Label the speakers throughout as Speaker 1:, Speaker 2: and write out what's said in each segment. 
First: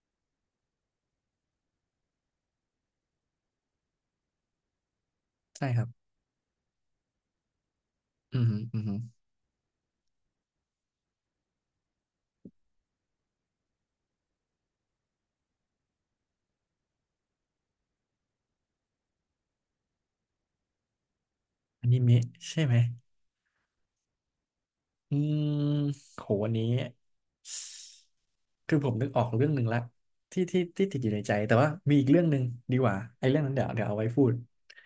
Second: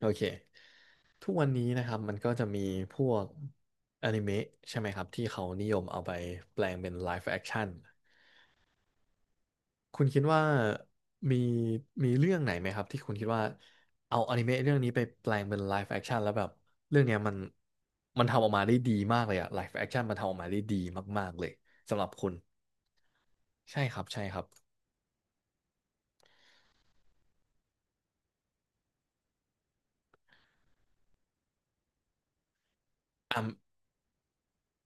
Speaker 1: โอเค ทุกวันนี้นะครับ มันก็จะมีพวกอนิเมะใช่ไหมครับที่เขานิ
Speaker 2: ใช่
Speaker 1: ย
Speaker 2: ครั
Speaker 1: ม
Speaker 2: บ
Speaker 1: เอาไปแปลงเป็นไลฟ์แอคชั่น
Speaker 2: อืมฮึอืมฮึ
Speaker 1: คุณคิดว่ามีมีเรื่องไหนไหมครับที่คุณคิดว่าเอาอนิเมะเรื่องนี้ไปแปลงเป็นไลฟ์แอคชั่นแล้วแบบเรื่องเนี้ยมันทำออกมาได้ดีมากเลยอะไลฟ์แอคชั่นมันทำออกมาได้ดีมากๆเลย
Speaker 2: อนิ
Speaker 1: สำหรับ
Speaker 2: เมะ
Speaker 1: คุณ
Speaker 2: ใช่ไหม
Speaker 1: ใช่ครับใช่ครับ
Speaker 2: อืมโหวันนี้คือผมนึกออกเรื่องหนึ่งละที่ติดอยู่ในใจ แต่ว่ามีอีกเรื่องหนึ่งดีกว่า ไอ้เรื่อ
Speaker 1: อ่ะ
Speaker 2: งนั้นเดี๋ยวเอาไว้พูด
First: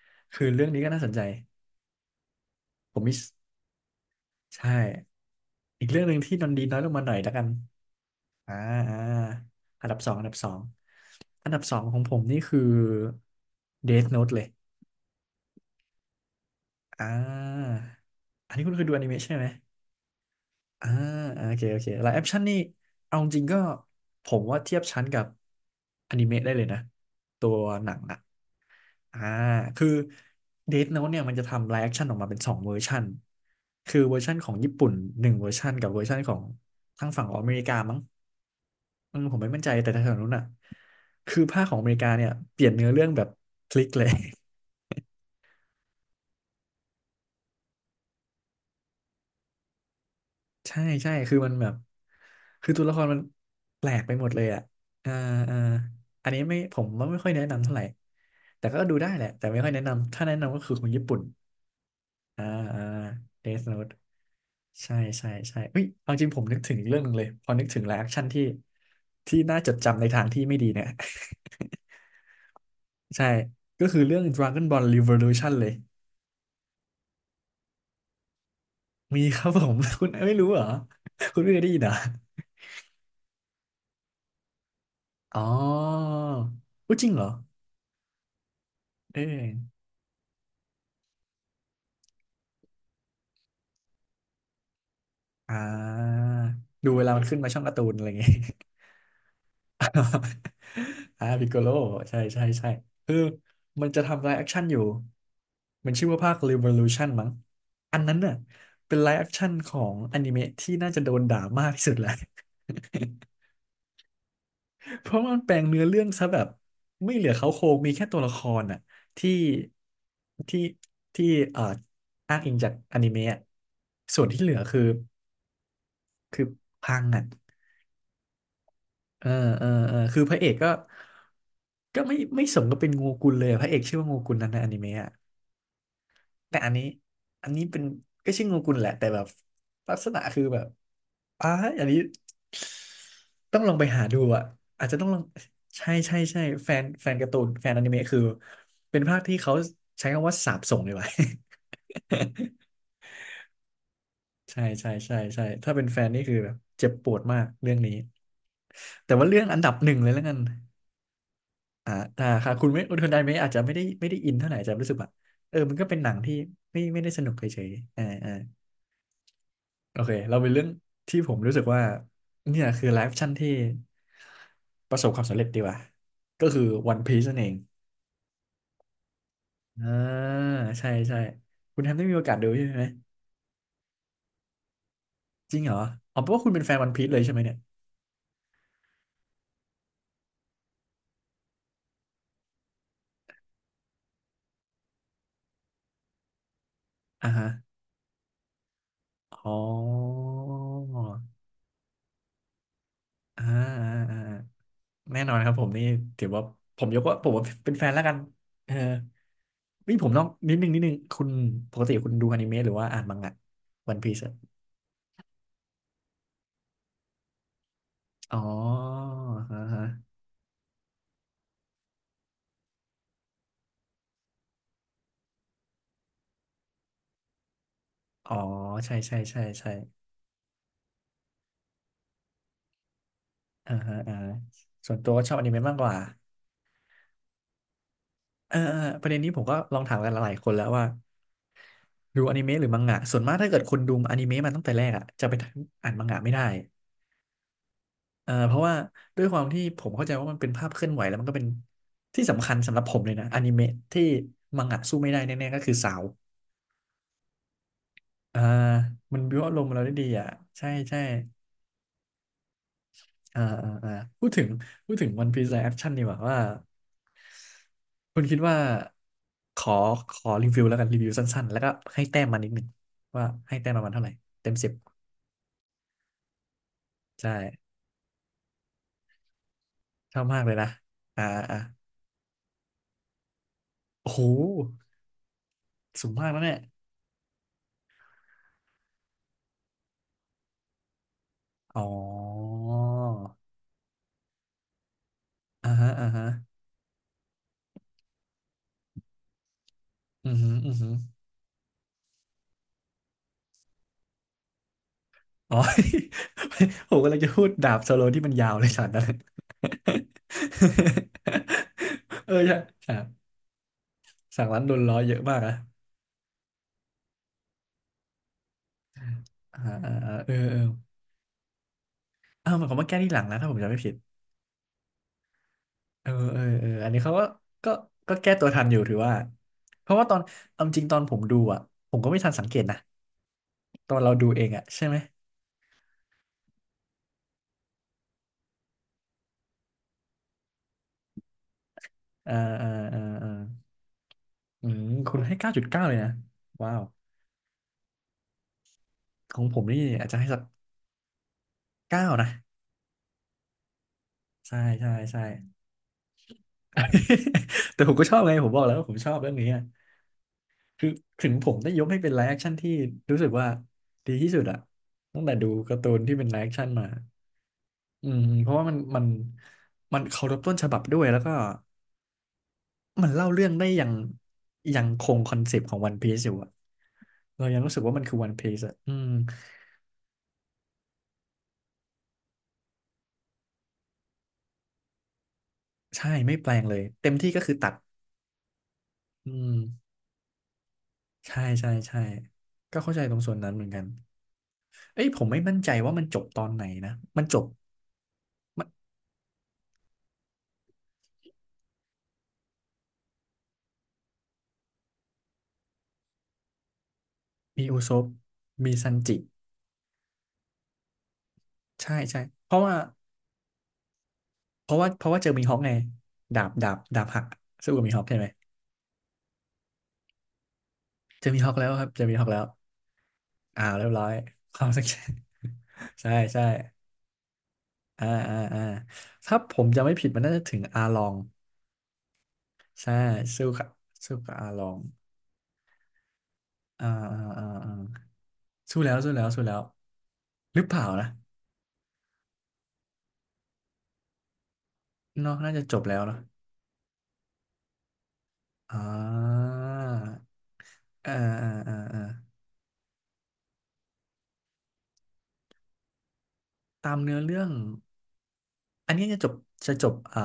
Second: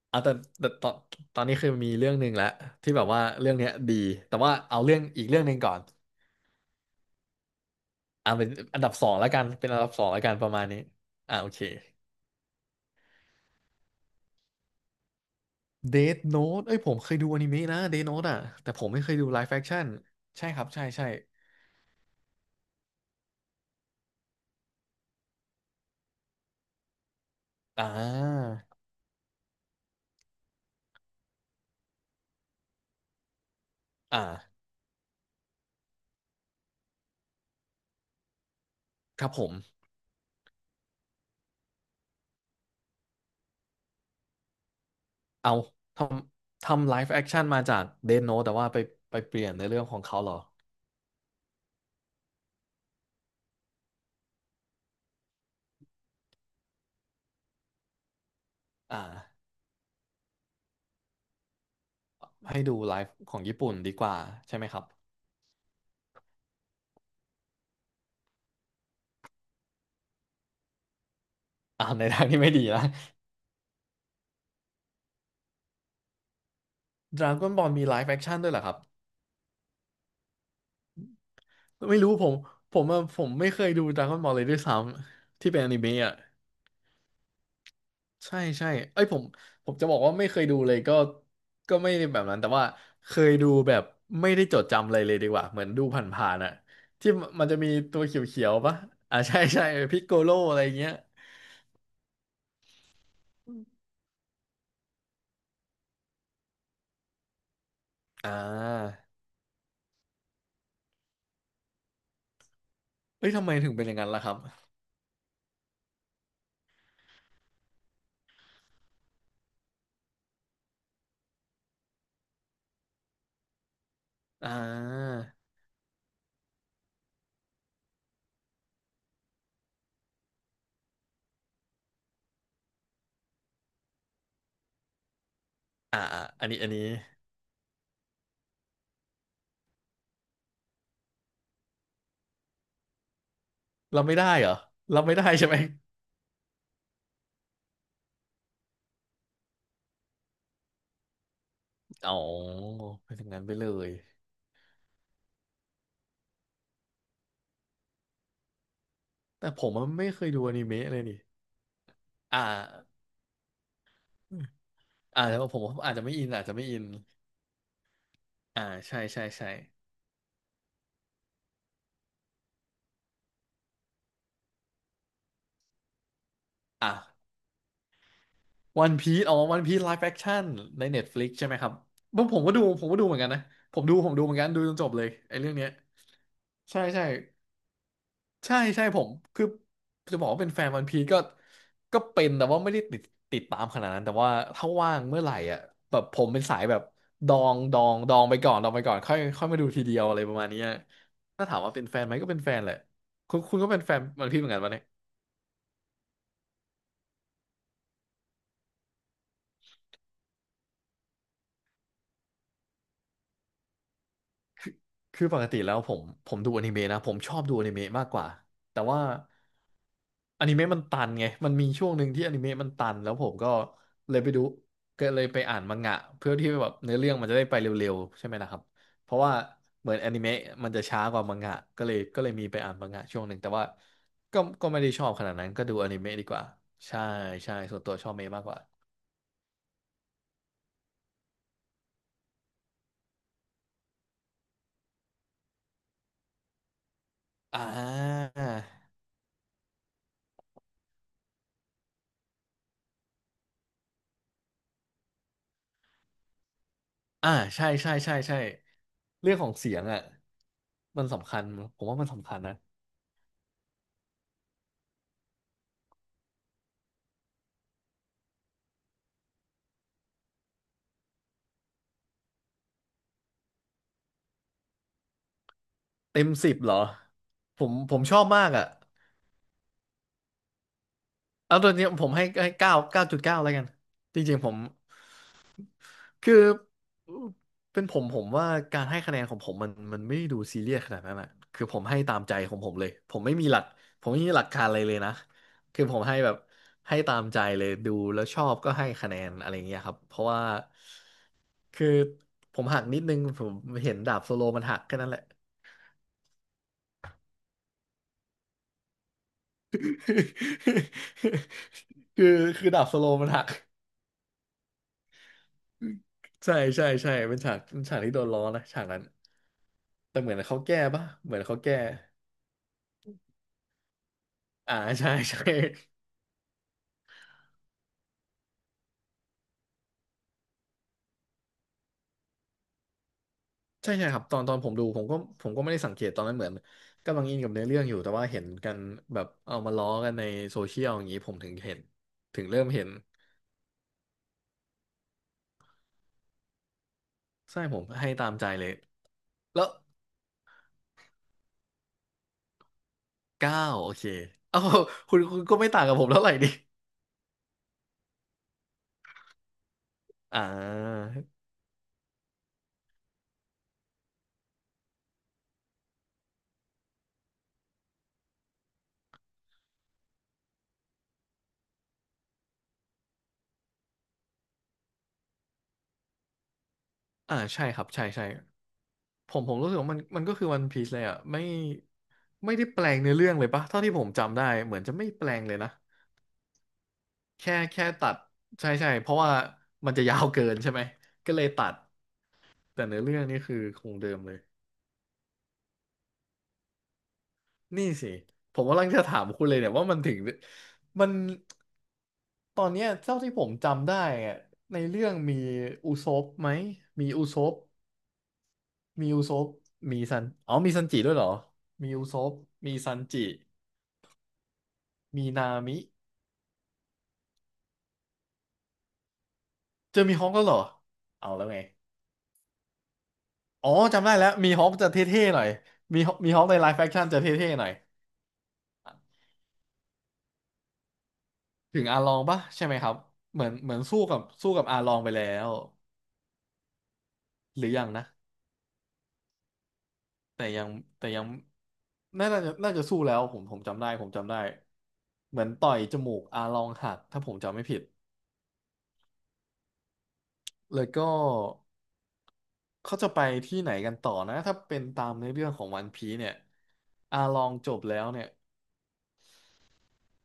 Speaker 1: เอาแต่
Speaker 2: คือเรื่อ
Speaker 1: แต่
Speaker 2: งนี้
Speaker 1: ต
Speaker 2: ก็
Speaker 1: อน
Speaker 2: น่าสนใจ
Speaker 1: ตอนนี้คือมีเรื่องหนึ่งแล้วที่
Speaker 2: ผ
Speaker 1: แบ
Speaker 2: ม
Speaker 1: บ
Speaker 2: มิส
Speaker 1: ว่าเรื่องเนี้ยดีแต่ว่า
Speaker 2: ใช่
Speaker 1: เอาเรื่องอีกเรื่องหนึ่งก่อน
Speaker 2: อีกเรื่องหนึ่งที่นนดีน้อยลงมาหน่อยแล้วกัน
Speaker 1: อ่าเป็น
Speaker 2: อ่า
Speaker 1: อันดับ
Speaker 2: อ่า
Speaker 1: สองแล้วกันเป็นอัน
Speaker 2: อัน
Speaker 1: ดับ
Speaker 2: ดับ
Speaker 1: สอ
Speaker 2: ส
Speaker 1: ง
Speaker 2: อง
Speaker 1: แล้ว
Speaker 2: อัน
Speaker 1: กั
Speaker 2: ดั
Speaker 1: น
Speaker 2: บ
Speaker 1: ป
Speaker 2: สอ
Speaker 1: ระ
Speaker 2: ง
Speaker 1: มาณนี้อ่าโอ
Speaker 2: อันดั
Speaker 1: เค
Speaker 2: บสองของผมนี่คือ Death Note เลย
Speaker 1: เดธโน้เอ้ยผม
Speaker 2: อ่
Speaker 1: เคยดูอนิเมะนะ
Speaker 2: า
Speaker 1: เดธโน t e อ่ะ
Speaker 2: อันนี้
Speaker 1: แต่
Speaker 2: คุณเค
Speaker 1: ผ
Speaker 2: ย
Speaker 1: ม
Speaker 2: ดูอ
Speaker 1: ไม่
Speaker 2: นิ
Speaker 1: เคย
Speaker 2: เมะ
Speaker 1: ดู
Speaker 2: ใช่
Speaker 1: ไล
Speaker 2: ไหม
Speaker 1: ฟ์แฟคชั่นใช่ครับใช่
Speaker 2: อ่า
Speaker 1: ใช่
Speaker 2: โอเคโอเคไลฟ์แอคชั่นนี่เอาจริงๆก็ผมว่าเทียบชั้นกับอนิเมะได้เลยนะตัวห
Speaker 1: อ่า
Speaker 2: นังอ่ะอ่าคือเดธโน้ตเนี่ยมันจะทำไลฟ์แอคชั่นออกมาเป็นสองเวอร์ชันคือเวอร์ชันของ
Speaker 1: อ่า
Speaker 2: ญี่ปุ่นหนึ่งเวอร์ชันกับเวอร์ชันของทางฝั่งของอเมริกามั้ง
Speaker 1: ครับ
Speaker 2: ผม
Speaker 1: ผ
Speaker 2: ไม่
Speaker 1: ม
Speaker 2: มั่นใจแต่ทางฝั้งนู้นอ่ะคือภาคของอเมริกาเนี่ยเปลี่ยนเนื้อเรื่องแบบพลิกเลย
Speaker 1: เอาทำทำไลฟ์แอคชั่นมาจากเดธโน t e แต่ว่าไปเปลี่ยนในเรื่องของเขาเหรอ
Speaker 2: ใช่ใช่คือมันแบบตัวละครมันแปลกไปหมดเลยอ่ะอ่าอ่าอันนี้ไม่ผมว่าไม่ค่อยแนะนำเท่าไหร่แต่ก็ดู
Speaker 1: อ่า
Speaker 2: ได้แหละแต่ไม่ค่อยแนะนำถ้าแนะนำก็คือของญี่ปุ่นอ่า
Speaker 1: ให้ดู
Speaker 2: อ่า
Speaker 1: ไลฟ์ของญี่
Speaker 2: Death
Speaker 1: ปุ่น
Speaker 2: Note
Speaker 1: ดีกว่าใช่ไหมครับ
Speaker 2: ใช่ใช่ใช่เฮ้ยเอาจริงผมนึกถึงอีกเรื่องหนึงเลยพอนึกถึงแล้วแอคชั่นที่น่าจดจำในทางที่ไม่ดีเนี่ย
Speaker 1: อ่าในทางที่ไม่ดีนะ
Speaker 2: ใช่ก็คือเรื่อง Dragon Ball Revolution เลย
Speaker 1: ดราก้อนบอลมีไลฟ์แอคชั่นด้วยเหรอครับ
Speaker 2: มีครับผม คุณไม่รู้เหรอคุณไม่เคยได้ยินเหรอ
Speaker 1: ไม่รู้ผมผมอะผมไม่เคยดูดราก้อนบอลเลยด้วยซ้
Speaker 2: อ๋
Speaker 1: ำ
Speaker 2: อ
Speaker 1: ที่เป็นอนิเมะอ่ะ
Speaker 2: อุ๊ยจริงเหรอ
Speaker 1: ใช่ใช่เอ้ยผ
Speaker 2: เออ
Speaker 1: มผมจะบอกว่าไม่เคยดูเลยก็ไม่ได้แบบนั้นแต่ว่าเคยดูแบบไม่ได้จดจำอะไรเลยดีกว่า
Speaker 2: อ่
Speaker 1: เหมือนดูผ
Speaker 2: า
Speaker 1: ่านๆอะ
Speaker 2: ดูเว
Speaker 1: ที่
Speaker 2: ลามันขึ้น
Speaker 1: มัน
Speaker 2: มา
Speaker 1: จะ
Speaker 2: ช่อง
Speaker 1: มี
Speaker 2: การ์ตูน
Speaker 1: ตั
Speaker 2: อะ
Speaker 1: ว
Speaker 2: ไรอย่างเงี้ย
Speaker 1: เขียวๆปะอ่า ใช่ใช่พิกโกโล อะไรเงี้ย
Speaker 2: พิกโกโลใช่ใช่ใช่คือมันจะทำไลฟ์แอคชั่นอยู่มันชื่อว่าภาค Revolution มั้งอันนั้น
Speaker 1: อ่
Speaker 2: น่ะ
Speaker 1: า
Speaker 2: เป็นไลฟ์แอคชั่นของอนิเมะที่น่าจะโดนด่ามากที่สุดแหละ
Speaker 1: เอ้ยทำ ไมถึงเป็นอย่างนั้นล่ะครับ
Speaker 2: เพราะมันแปลงเนื้อเรื่องซะแบบไม่เหลือเขาโครงมีแค่ตัวละครน่ะที่ที่ที่เอ่ออ้างอิงจากอนิเมะอะส่วนที่เห
Speaker 1: อ่
Speaker 2: ลือคือ
Speaker 1: า
Speaker 2: คือพังอ่ะ เออเออคือพระเอกก็ไม่สมกับเป็นโงกุลเลยพระเอกชื่อว่าโงกุลนั้นในอนิเมะอะ
Speaker 1: อ่าอ่าอัน
Speaker 2: แต่
Speaker 1: นี้อั
Speaker 2: อั
Speaker 1: น
Speaker 2: น
Speaker 1: นี้
Speaker 2: นี้อันนี้เป็นก็ชื่อโงกุลแหละแต่แบบลักษณะคือแบบอ้าอันนี้ต้องลองไป
Speaker 1: เรา
Speaker 2: หา
Speaker 1: ไม่
Speaker 2: ดู
Speaker 1: ได้
Speaker 2: อ่ะ
Speaker 1: เหรอ
Speaker 2: อาจจะ
Speaker 1: เรา
Speaker 2: ต้อง
Speaker 1: ไม่
Speaker 2: ลอง
Speaker 1: ได้ใช่ไหม
Speaker 2: ใช่ใช่ใช่แฟนการ์ตูนแฟนอนิเมะคือเป็นภาคที่เขาใช้คำว่าสาปส่งเลยว่ะ
Speaker 1: อ๋อ เป็นอย่างนั้นไปเลย
Speaker 2: ใช่ใช่ใช่ใช่ถ้าเป็นแฟนนี่คือแบบเจ็บปวดมากเรื่องนี้แต่ว่าเรื่อง
Speaker 1: แต่
Speaker 2: อัน
Speaker 1: ผ
Speaker 2: ดั
Speaker 1: ม
Speaker 2: บห
Speaker 1: อะ
Speaker 2: นึ่งเล
Speaker 1: ไม่
Speaker 2: ย
Speaker 1: เค
Speaker 2: แล้ว
Speaker 1: ย
Speaker 2: กัน
Speaker 1: ดูอนิเมะเลยนี่
Speaker 2: อ่า
Speaker 1: อ่า
Speaker 2: ค่ะ คุณไดไม่อาจจะไม่ได้อินเท่าไหร่อาจจะรู้สึกแบบ
Speaker 1: อ่าแต่ว่า
Speaker 2: เอ
Speaker 1: ผ
Speaker 2: อ
Speaker 1: ม
Speaker 2: มันก็
Speaker 1: อาจ
Speaker 2: เป็น
Speaker 1: จะ
Speaker 2: หนั
Speaker 1: ไม่
Speaker 2: ง
Speaker 1: อิน
Speaker 2: ที่
Speaker 1: อาจจะไม่อิ
Speaker 2: ไม่
Speaker 1: น
Speaker 2: ไม่ได้สนุกเฉยๆอ่าอ่า
Speaker 1: อ่าใช่ใช่ใช่
Speaker 2: โอเค เราเป็นเรื่องที่ผมรู้สึกว่าเนี่ยคือไลฟ์ชั่นที่ประสบความสำเร็จดีกว่า ก็คือ
Speaker 1: อ่ะ
Speaker 2: วันพี e นั่นเอง
Speaker 1: วันพีซอ๋อวันพีซ
Speaker 2: อ่า
Speaker 1: ไลฟ์แอคชั่นใน
Speaker 2: ใช่ใช่
Speaker 1: Netflix ใช่ไหมครับ
Speaker 2: คุณแฮมได้มี
Speaker 1: ผ
Speaker 2: โอ
Speaker 1: ม
Speaker 2: กา
Speaker 1: ผ
Speaker 2: ส
Speaker 1: ม
Speaker 2: ดู
Speaker 1: ก็ดู
Speaker 2: ใช่ไห
Speaker 1: ผ
Speaker 2: ม
Speaker 1: มก็ดูเหมือนกันนะผมดูเหมือนกันดูจนจบเลยไอ้เรื่อ
Speaker 2: จ
Speaker 1: ง
Speaker 2: ริง
Speaker 1: เนี้ย
Speaker 2: เหรออ๋อเพราะว่าคุณเป็นแฟน
Speaker 1: ใช่
Speaker 2: วันพี
Speaker 1: ใช่
Speaker 2: e เลยใช่ไหมเนี่ย
Speaker 1: ใช่ใช่ผมคือจะบอกว่าเป็นแฟนวันพีซก็เป็นแต่ว่าไม่ได้ติดตามขนาดนั้นแต่ว่าถ้าว่างเมื่อไหร่อ่ะแบบผมเป็นสายแบบ
Speaker 2: อ่า
Speaker 1: ดอ
Speaker 2: ฮะ
Speaker 1: งดองดองไปก่อนดองไปก่อนค่อยค่อ
Speaker 2: อ๋
Speaker 1: ย
Speaker 2: อ
Speaker 1: มาดูทีเดียวอะไรประมาณเนี้ยถ้าถามว่าเป็นแฟนไหมก็เป็นแฟนแหละคุณ
Speaker 2: อ่า
Speaker 1: คุณก็เป็นแฟน
Speaker 2: อ่าอ่า
Speaker 1: วันพีเหมือนกันปะเนี่ย
Speaker 2: แน่นอนครับผมนี่ถือว่าผมยกว่าผมว่าเป็นแฟนแล้วกันเออนี่ผมต้องนิดนึงคุณปกติคุณดูอนิเมะหรือว่าอ่านมังงะวันพีซ
Speaker 1: คือปกติแล้วผมดูอนิเมะนะผมชอบดูอนิเมะมากกว่า
Speaker 2: อ๋อ
Speaker 1: แต่ว่า
Speaker 2: ฮะฮะ
Speaker 1: อนิเมะมันตันไงมันมีช่วงหนึ่งที่อนิเมะมันตันแล้วผมก็เลยไปดูก็เลยไปอ่านมังงะเพื่อที่แบบเนื้อเรื่องมันจะได้ไปเร็วๆใช่
Speaker 2: อ๋
Speaker 1: ไห
Speaker 2: อ
Speaker 1: มนะครับ
Speaker 2: ใช่
Speaker 1: เพ
Speaker 2: ใช่
Speaker 1: ราะว่า
Speaker 2: ใช่ใช่
Speaker 1: เหมือนอนิเมะมันจะช้ากว่ามังงะก็เลยก็เลยมีไปอ่านมังงะช่วงหนึ่งแต่ว่า
Speaker 2: อ่าฮะอ่าฮะ
Speaker 1: ก็ไม่ได้
Speaker 2: ส่วน
Speaker 1: ชอ
Speaker 2: ตั
Speaker 1: บ
Speaker 2: ว
Speaker 1: ข
Speaker 2: ก็ช
Speaker 1: นา
Speaker 2: อ
Speaker 1: ด
Speaker 2: บอ
Speaker 1: นั้
Speaker 2: นิ
Speaker 1: น
Speaker 2: เมะ
Speaker 1: ก็ดู
Speaker 2: มากก
Speaker 1: อ
Speaker 2: ว่า
Speaker 1: นิเมะดีกว่าใช่ใช่ส่วนตัวชอบเมะมากก
Speaker 2: เออ
Speaker 1: ว่า
Speaker 2: เออประเด็นนี้ผมก็ลองถามกันหลายๆคนแล้วว่าดูอนิเมะหรือมังงะส่วนมากถ้าเกิดคุณดูอนิเมะมาตั้งแต่แรกอ่ะจะไปอ่านมังงะไม่ได้
Speaker 1: อ่
Speaker 2: เพราะว่า
Speaker 1: า
Speaker 2: ด้วยความที่ผมเข้าใจว่ามันเป็นภาพเคลื่อนไหวแล้วมันก็เป็นที่สำคัญสำหรับผมเลยนะอนิเมะที่มังงะสู้ไม่ได้แน่ๆก็คือซาวด์
Speaker 1: อ่าใช่ใช่ใช่ใช่
Speaker 2: อ่ามัน
Speaker 1: เรื่
Speaker 2: บิ
Speaker 1: อง
Speaker 2: ว
Speaker 1: ขอ
Speaker 2: อา
Speaker 1: ง
Speaker 2: รม
Speaker 1: เสี
Speaker 2: ณ์
Speaker 1: ย
Speaker 2: เรา
Speaker 1: ง
Speaker 2: ได้
Speaker 1: อ่ะ
Speaker 2: ดีอ่ะใช่ใช่
Speaker 1: มันสำคัญผมว่ามันสำคัญนะ
Speaker 2: อ่าอ่าอ่าพูดถึงพูดถึงวันพีซไลฟ์แอคชั่นดีกว่าว่าคุณคิดว่าขอขอรีวิวแล้วกันรีวิวสั้นๆแล้วก็ให้แต้มมานิดหนึ่งว่าให้แต้มประมาณเท่าไหร่เต็ม 10
Speaker 1: เต็ม10เหรอ
Speaker 2: ใช่
Speaker 1: ผมชอบมากอ่ะ
Speaker 2: ชอบมากเลยนะอ่าอ่า
Speaker 1: เอาตัวนี้ผมให้เก้าจุดเก้าแล้วกัน
Speaker 2: โอ้
Speaker 1: จ
Speaker 2: โห
Speaker 1: ริงๆผม
Speaker 2: สูงมาก
Speaker 1: คื
Speaker 2: แล้ว
Speaker 1: อ
Speaker 2: เนี่ย
Speaker 1: เป็นผมว่าการให้คะแนนของผมมันไม่ดูซีเรียสขนาดนั้นอะคือผ
Speaker 2: อ๋อ
Speaker 1: มให้ตามใจของผมเลยผมไม่มีหลักผมไม่มีหลักการอะไรเลยนะ
Speaker 2: อ่า
Speaker 1: คือ
Speaker 2: ฮะ
Speaker 1: ผม
Speaker 2: อ่า
Speaker 1: ให้
Speaker 2: ฮะ
Speaker 1: แบบให้ตามใจเลยดูแล้วชอบก็ให้คะแนนอะไรเงี้ยครับเพราะ
Speaker 2: อือ
Speaker 1: ว่า
Speaker 2: ฮึออือหือ
Speaker 1: คือผมหักนิดนึงผมเห็นดาบโซโลมันหักแค่นั้นแหละ
Speaker 2: อ๋อ ผมกำลังจะพูดดาบโซโลที่มันยาวเลยฉากนั้น
Speaker 1: คื
Speaker 2: เออ
Speaker 1: อ
Speaker 2: ใช่
Speaker 1: คือดาบ
Speaker 2: ฉา
Speaker 1: โซ
Speaker 2: ก
Speaker 1: โลมันหัก
Speaker 2: ฉากนั้นโดนล้อเยอะมากนะ
Speaker 1: ใช่ใช่ใช่เป็นฉากที่โดนล้อนะฉากนั้น
Speaker 2: อ่าอ่าอ่า
Speaker 1: แต่เห
Speaker 2: เอ
Speaker 1: มื
Speaker 2: อ
Speaker 1: อน
Speaker 2: เอ
Speaker 1: เขา
Speaker 2: อ
Speaker 1: แก้ปะเหมือนเขาแก้
Speaker 2: อ้าวมันเขามาแก้ที่หลังนะถ้าผมจำไม่ผิด
Speaker 1: อ่าใช่ ใช่
Speaker 2: เออเออเอออันนี้เขาก็ก็แก้ตัวทันอยู่ถือว่าเพราะว่าตอนเอาจริงตอนผมดูอ่ะผมก็ไม่ทันสังเกตนะต
Speaker 1: ใช่
Speaker 2: อน
Speaker 1: ใช่
Speaker 2: เรา
Speaker 1: ครับ
Speaker 2: ดู
Speaker 1: ตอ
Speaker 2: เอ
Speaker 1: น
Speaker 2: ง
Speaker 1: ตอน
Speaker 2: อ่ะ
Speaker 1: ผมดู
Speaker 2: ใช่ไหม
Speaker 1: ผมก็ไม่ได้สังเกตตอนนั้นเหมือนกำลังอินกับเนื้อเรื่องอยู่แต่ว่าเห็นกันแบบเอามาล้อกันในโซเชียลอย่างนี้ผมถึงเห็น
Speaker 2: อ่า
Speaker 1: ถึงเริ่
Speaker 2: อ่า
Speaker 1: มเห็น
Speaker 2: อ่าอ่าอืมคุณให้9.9เลยนะว้าว
Speaker 1: ใช่ผมให้ตามใจเลย
Speaker 2: ของผ
Speaker 1: แล้
Speaker 2: ม
Speaker 1: ว
Speaker 2: นี่อาจจะให้สัก เก้านะ
Speaker 1: เก้าโอเค
Speaker 2: ใช่
Speaker 1: เอ้า
Speaker 2: ใช่
Speaker 1: คุณ
Speaker 2: ใช่
Speaker 1: คุณก็ไม่ต่างกับผมเท่าไหร่ดิ
Speaker 2: แต่ผมก็ชอบไงผมบอกแล้วว่าผมชอบเรื่องนี้อะ
Speaker 1: อ่
Speaker 2: คือ
Speaker 1: า
Speaker 2: ถึงผมได้ยกให้เป็นไลฟ์แอคชั่นที่รู้สึกว่าดีที่สุดอะตั้งแต่ดูการ์ตูนที่เป็นไลฟ์แอคชั่นมาอืมเพราะว่ามันมันเคารพต้นฉบับด้วยแล้วก็มันเล่าเรื่องได้อย่างยังคงคอนเซปต์ของวันพีซอยู่อะ
Speaker 1: อ่า
Speaker 2: เรายัง
Speaker 1: ใช่
Speaker 2: รู้
Speaker 1: ค
Speaker 2: สึก
Speaker 1: รับ
Speaker 2: ว่ามั
Speaker 1: ใช่
Speaker 2: นคือ
Speaker 1: ใช่
Speaker 2: วันพีซอะอืม
Speaker 1: ผมรู้สึกว่ามันก็คือวันพีซเลยอ่ะไม่ได้แปลงเนื้อเรื่องเลยปะเท่าที่ผมจำได้เหมือนจะไม่แปลงเลยนะ
Speaker 2: ใช่ไม่แปลงเลยเต็มที่ก็คื
Speaker 1: แค่
Speaker 2: อตัด
Speaker 1: แค่ตัดใช่ใช่เพราะ
Speaker 2: อื
Speaker 1: ว่า
Speaker 2: ม
Speaker 1: มันจะยาวเกินใช่ไหมก็
Speaker 2: ใช่
Speaker 1: เลยตั
Speaker 2: ใช่
Speaker 1: ด
Speaker 2: ใช่ก็
Speaker 1: แต่
Speaker 2: เข้า
Speaker 1: เนื้
Speaker 2: ใจ
Speaker 1: อ
Speaker 2: ตร
Speaker 1: เรื่
Speaker 2: ง
Speaker 1: อง
Speaker 2: ส่วน
Speaker 1: นี่
Speaker 2: นั้น
Speaker 1: คื
Speaker 2: เห
Speaker 1: อ
Speaker 2: มือนกั
Speaker 1: ค
Speaker 2: น
Speaker 1: งเดิมเลย
Speaker 2: เอ้ยผมไม่มั่นใจว่ามันจบตอนไหนนะ มันจบ
Speaker 1: นี่สิผมกำลังจะถามคุณเลยเนี่ยว่ามันตอนเนี้ยเท่าที่ผมจำได้อะในเรื่องมีอุซบไหมมีอุซบ
Speaker 2: มีอุซปมีซัน
Speaker 1: มี
Speaker 2: จิ
Speaker 1: อุซบมีซันอ๋อมีซันจิด้วยเหรอมี
Speaker 2: ใช่
Speaker 1: อุซ
Speaker 2: ใช่
Speaker 1: บ
Speaker 2: เพราะ
Speaker 1: มี
Speaker 2: ว่า
Speaker 1: ซันจิ
Speaker 2: เพราะว่า
Speaker 1: มี
Speaker 2: เจอมี
Speaker 1: นา
Speaker 2: ฮอกไง
Speaker 1: มิ
Speaker 2: ดาบหักสู้กับมีฮอกใช่ไหม
Speaker 1: เจอมีฮอกก็เหรอ
Speaker 2: เจอ
Speaker 1: เอา
Speaker 2: มี
Speaker 1: แล้
Speaker 2: ฮ
Speaker 1: ว
Speaker 2: อก
Speaker 1: ไง
Speaker 2: แล้วครับเจอมีฮอกแล้วอ่า
Speaker 1: อ๋อ
Speaker 2: เรียบร้
Speaker 1: จำ
Speaker 2: อย
Speaker 1: ได้แล้วมี
Speaker 2: ค
Speaker 1: ฮ
Speaker 2: วา
Speaker 1: อ
Speaker 2: ม
Speaker 1: ก
Speaker 2: สัก
Speaker 1: จะเท่ๆหน่อยมี ฮ
Speaker 2: ใช่
Speaker 1: อกมีฮ
Speaker 2: ใช่
Speaker 1: อกในไลฟ์แฟคชั่นจะเท่ๆหน่อย
Speaker 2: อ่าอ่าอ่าถ้าผมจะไม่ผิดมันน่าจะถึงอาลอง
Speaker 1: ถึงอาลองปะใช่ไหมค
Speaker 2: ใช่
Speaker 1: รับเหมื
Speaker 2: สู้
Speaker 1: อน
Speaker 2: กับ
Speaker 1: เหมือนสู้
Speaker 2: สู้
Speaker 1: กับ
Speaker 2: กับอา
Speaker 1: สู้
Speaker 2: ล
Speaker 1: กับ
Speaker 2: อ
Speaker 1: อา
Speaker 2: ง
Speaker 1: ลองไปแล้ว
Speaker 2: อ่าอ่าอ่า
Speaker 1: หรื
Speaker 2: อ่า
Speaker 1: อยังนะ
Speaker 2: สู้แล้วสู้แล้วสู้แล้ว
Speaker 1: แต่
Speaker 2: หรื
Speaker 1: ยั
Speaker 2: อ
Speaker 1: ง
Speaker 2: เปล่า
Speaker 1: แต่
Speaker 2: นะ
Speaker 1: ยังน่าจะน่าจะสู้แล้วผมจำได้
Speaker 2: เนอะ
Speaker 1: เหมือน
Speaker 2: น่าจะ
Speaker 1: ต่อ
Speaker 2: จ
Speaker 1: ย
Speaker 2: บแล้
Speaker 1: จ
Speaker 2: ว
Speaker 1: มู
Speaker 2: เนาะ
Speaker 1: กอาลองหักถ้าผมจำไม่ผิด
Speaker 2: อ
Speaker 1: แล้วก็
Speaker 2: อ่าอ่าอ่าอ่า
Speaker 1: เขาจะไปที่ไหนกันต่อนะถ้าเป็นตามในอเรื่องของวันพีเนี่ย
Speaker 2: ตามเนื้
Speaker 1: อา
Speaker 2: อ
Speaker 1: ล
Speaker 2: เรื่
Speaker 1: อ
Speaker 2: อง
Speaker 1: งจบแล้วเนี่ย
Speaker 2: อันนี้จะจบอ่า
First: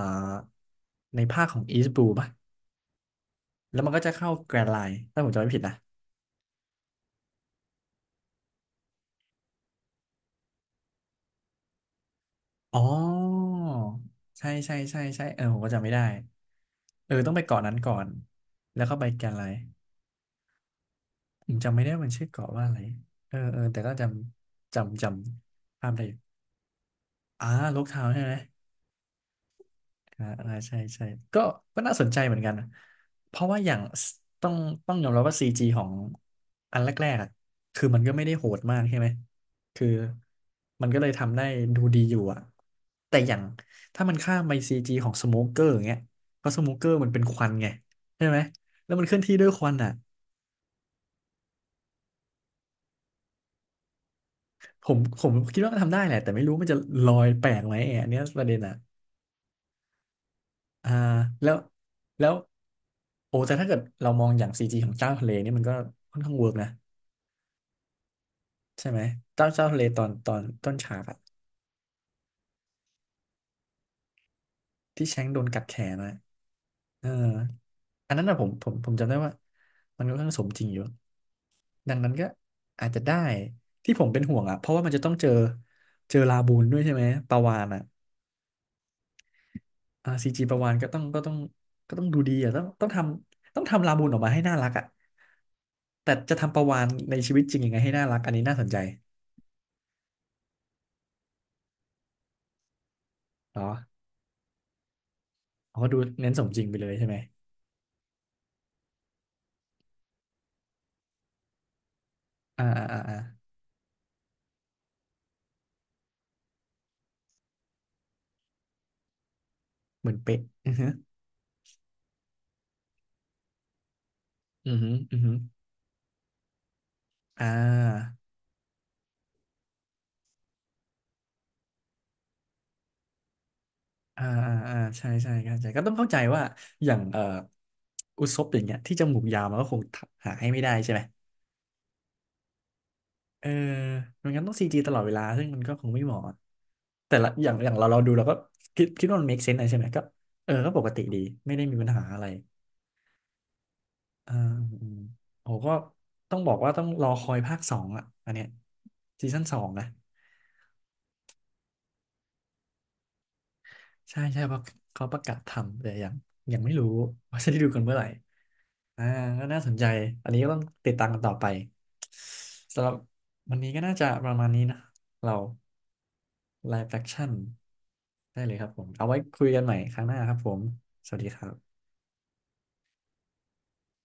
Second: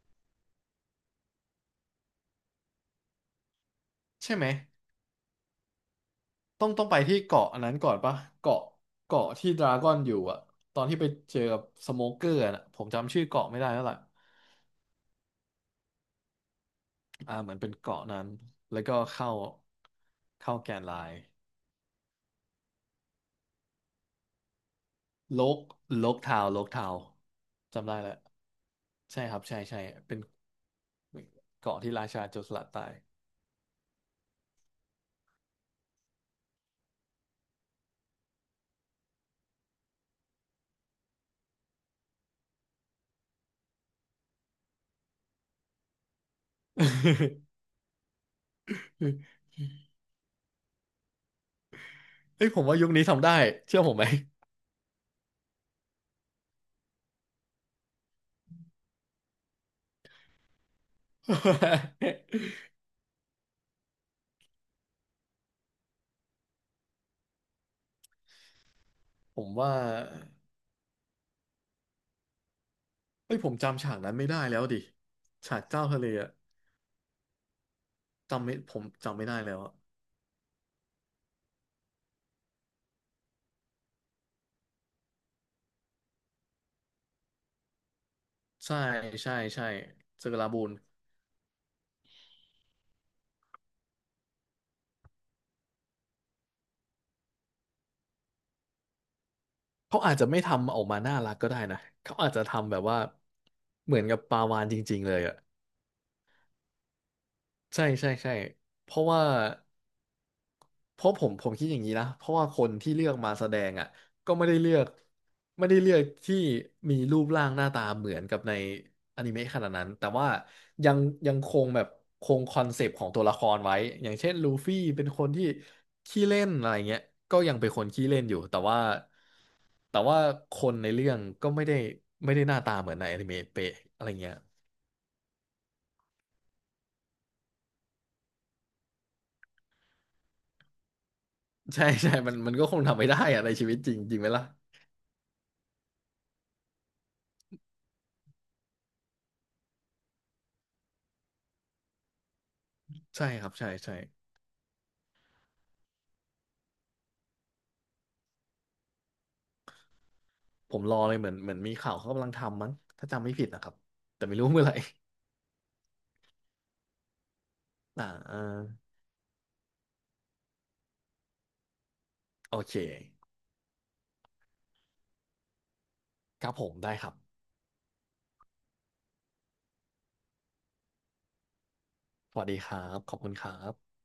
Speaker 2: ในภาคของ East Blue ป่ะ แล้วมันก็จะเข้า
Speaker 1: ใช่ไหม
Speaker 2: แกร n d ์ไลน์ถ้าผมจำไม่ผิดนะ
Speaker 1: ต้องไปที่เกาะอันนั้นก่อนปะเกาะเกาะที่ดราก้อนอยู่อะตอนที่ไปเจอกับสโมเกอร์นะ
Speaker 2: อ๋
Speaker 1: ผมจำชื่อเกาะ
Speaker 2: อ
Speaker 1: ไม่ได้แล้วล่ะ
Speaker 2: ใช่ใช่ใช่ใช่เออผมก็จำไม่ได้เออต้อ
Speaker 1: อ่า
Speaker 2: งไป
Speaker 1: เหมือ
Speaker 2: เกาะ
Speaker 1: นเป็น
Speaker 2: นั้นก่อ
Speaker 1: เกาะ
Speaker 2: น
Speaker 1: นั้นแล้
Speaker 2: แล้
Speaker 1: ว
Speaker 2: วก็
Speaker 1: ก็
Speaker 2: ไปแกรน์ไลน์
Speaker 1: เข้าแกนไลน์
Speaker 2: ผมจำไม่ได้มันชื่อเกาะว่าอะไรเออเออแต่ก็จ
Speaker 1: โลก
Speaker 2: ำภาพได้
Speaker 1: โล
Speaker 2: อยู่
Speaker 1: กทาวน์โลกทาวน์
Speaker 2: อ่าลก
Speaker 1: จำได้
Speaker 2: ทาวน์
Speaker 1: แล้ว
Speaker 2: ใช่ไหม
Speaker 1: ใช่ครับใช่ใช่เป็น
Speaker 2: อ่าอ่าใช่ใช่ก็
Speaker 1: เกาะ
Speaker 2: ก็
Speaker 1: ที่
Speaker 2: น่าส
Speaker 1: รา
Speaker 2: นใจ
Speaker 1: ชา
Speaker 2: เห
Speaker 1: โจ
Speaker 2: มือ
Speaker 1: ร
Speaker 2: นกั
Speaker 1: ส
Speaker 2: น
Speaker 1: ลั
Speaker 2: นะ
Speaker 1: ดตาย
Speaker 2: เพราะว่าอย่างสต้องต้องยอมรับว่าซีจีของอันแรกๆอะคือมันก็ไม่ได้โหดมากใช่ไหมคือมันก็เลยทำได้ดูดีอยู่อะแต่อย่างถ้ามันข้ามไปซีจีของสโมเกอร์อย่างเงี้ยเพราะสโมเกอร์มันเป็นควันไงใช่ไหมแล้วมันเคลื่ อนที่ด้วยควันอ่ะ
Speaker 1: เอ้ยผมว่ายุคนี้ทำได้เชื่อผมไหม
Speaker 2: ผมคิดว่ามันทำได้แหละแต่ไม่รู้มันจะลอยแปลกไหมอันเนี้ยประเด็นอ่ะ อ่าแล้วแล้วโอ้แต่ถ้าเกิดเรามองอย่างซีจีของเจ้าทะเลนี่มันก็ค่อนข้างเวิร์กนะใช่ไหม
Speaker 1: ผ
Speaker 2: เจ้า
Speaker 1: ม
Speaker 2: เจ้า
Speaker 1: ว่า
Speaker 2: ทะเลตอนตอนต้นฉากอะ
Speaker 1: เอ้ยผมจำฉากนั้นไม่ได้แล้วดิ
Speaker 2: ที่แชงก์โดน
Speaker 1: ฉา
Speaker 2: กั
Speaker 1: ก
Speaker 2: ดแข
Speaker 1: เจ้า
Speaker 2: น
Speaker 1: ทะเล
Speaker 2: นะ
Speaker 1: อะ
Speaker 2: เอออันนั้นนะ
Speaker 1: จำไม่ผม
Speaker 2: ผมจำได้
Speaker 1: จำไม่
Speaker 2: ว่า
Speaker 1: ได้แล้วอะ
Speaker 2: มันค่อนข้างสมจริงอยู่ดังนั้นก็อาจจะได้ที่ผมเป็นห่วงอะเพราะว่ามันจะต้องเจอเจอลาบูนด้วยใช่ไหมปลาวาฬอะ
Speaker 1: ใช่ใช่ใช่
Speaker 2: อ่า
Speaker 1: เซอ
Speaker 2: ซี
Speaker 1: ร์กา
Speaker 2: จี
Speaker 1: ลา
Speaker 2: ประ
Speaker 1: บู
Speaker 2: วา
Speaker 1: น
Speaker 2: นก็ต้องก็ต้องดูดีอ่ะต้องทำต้องทำลาบูนออกมาให้น่ารักอ่ะแต่จะทำประวานในชีวิตจริงยังไงให้น่ารักอันนี้น่าสนใจ
Speaker 1: เขาอาจจะไม่ทำออกมาน่ารักก็ได้นะเขาอาจจะทำแบบว่า
Speaker 2: เหรอ
Speaker 1: เหมือนกับปลาวาฬจริงๆเลยอ่ะ
Speaker 2: เขาก็ดูเน้นสมจริงไปเลยใช่ไหม
Speaker 1: ใช่ใช่ใช่เพราะว่าเพราะผมคิดอย่างนี้นะเพราะว่าค
Speaker 2: อ่า
Speaker 1: นที่
Speaker 2: อ่าอ่า
Speaker 1: เลือก
Speaker 2: อ่า
Speaker 1: มาแสดงอ่ะก็ไม่ได้เลือกที่มีรูปร่างหน้าตาเหมือนกับในอนิเมะขนาดนั้น
Speaker 2: เห
Speaker 1: แต่
Speaker 2: มือน
Speaker 1: ว่า
Speaker 2: เป๊ะอือฮึ
Speaker 1: ยังยังคงแบบคงคอนเซปต์ของตัวละครไว้อย่างเช่นลู
Speaker 2: อื
Speaker 1: ฟี่
Speaker 2: อฮึ
Speaker 1: เป็น
Speaker 2: อื
Speaker 1: ค
Speaker 2: อ
Speaker 1: น
Speaker 2: ฮึ
Speaker 1: ที่ขี้เล่นอะไรเงี้ยก็
Speaker 2: อ่
Speaker 1: ยังเป็นคนขี้
Speaker 2: า
Speaker 1: เล่นอยู่แต่ว่า แต่ว่าคนในเรื่องก็ไม่ได้ไม่ได้หน้าตาเหมือนในอนิเมะเป๊ะอะไร
Speaker 2: อ่า
Speaker 1: เงี้ย
Speaker 2: อ่าอ่าใช่ใช่เข้าใจก็ต้องเข้าใจว่าอย่างอุซบอย่างเงี้ยที่จมูกยาวมันก็คงหาให้ไม่ได้ใช่ไหม
Speaker 1: ใช่ใช่มันมันก็คงทำไม่ได้อะ
Speaker 2: เออ
Speaker 1: ในชีวิตจริง จริงไห
Speaker 2: ไม่
Speaker 1: ม
Speaker 2: งั้
Speaker 1: ล่ะ
Speaker 2: นต้องซีจีตลอดเวลาซึ่งมันก็คงไม่เหมาะ แต่ละอย่างอย่างเราดูเราก็คิดว่ามัน make sense อะไรใช่ไหมก็เออก็ปกติดีไม่ได้มีปัญหาอะไร
Speaker 1: ใช่ครับใช่ใช่
Speaker 2: อ่าอืมโอ้ก็ต้องบอกว่าต้องรอคอยภาค 2อ่ะอันเนี้ยซีซั่น 2นะ
Speaker 1: ผมรอเลยเหมือนมีข่าวเขากำลังทำมั้งถ้าจำไม่ผิดนะครับ
Speaker 2: ใช่
Speaker 1: แต่ไม่
Speaker 2: ใช่
Speaker 1: รู้
Speaker 2: เพราะ
Speaker 1: เมื่อไหร่
Speaker 2: เขาประกาศทำแต่ยังยังไม่รู้ว่าจะได้ดูกันเมื่อ ไห
Speaker 1: อ่า
Speaker 2: ร่
Speaker 1: อ่า
Speaker 2: อ่าก็น่าสนใจอันนี้ก็ต้องติดตามกันต่อไป
Speaker 1: โอเค
Speaker 2: สำหรับวันนี้ก็น่าจะประมาณนี้นะเรา
Speaker 1: ครับผ
Speaker 2: ไล
Speaker 1: ม
Speaker 2: ฟ์
Speaker 1: ได้ครับ
Speaker 2: แ Action ได้เลยครับผมเอาไว้คุยกันใหม่ครั้งหน้าครับผมสวัสดีครับ
Speaker 1: สวัสดีครับขอบคุณครับ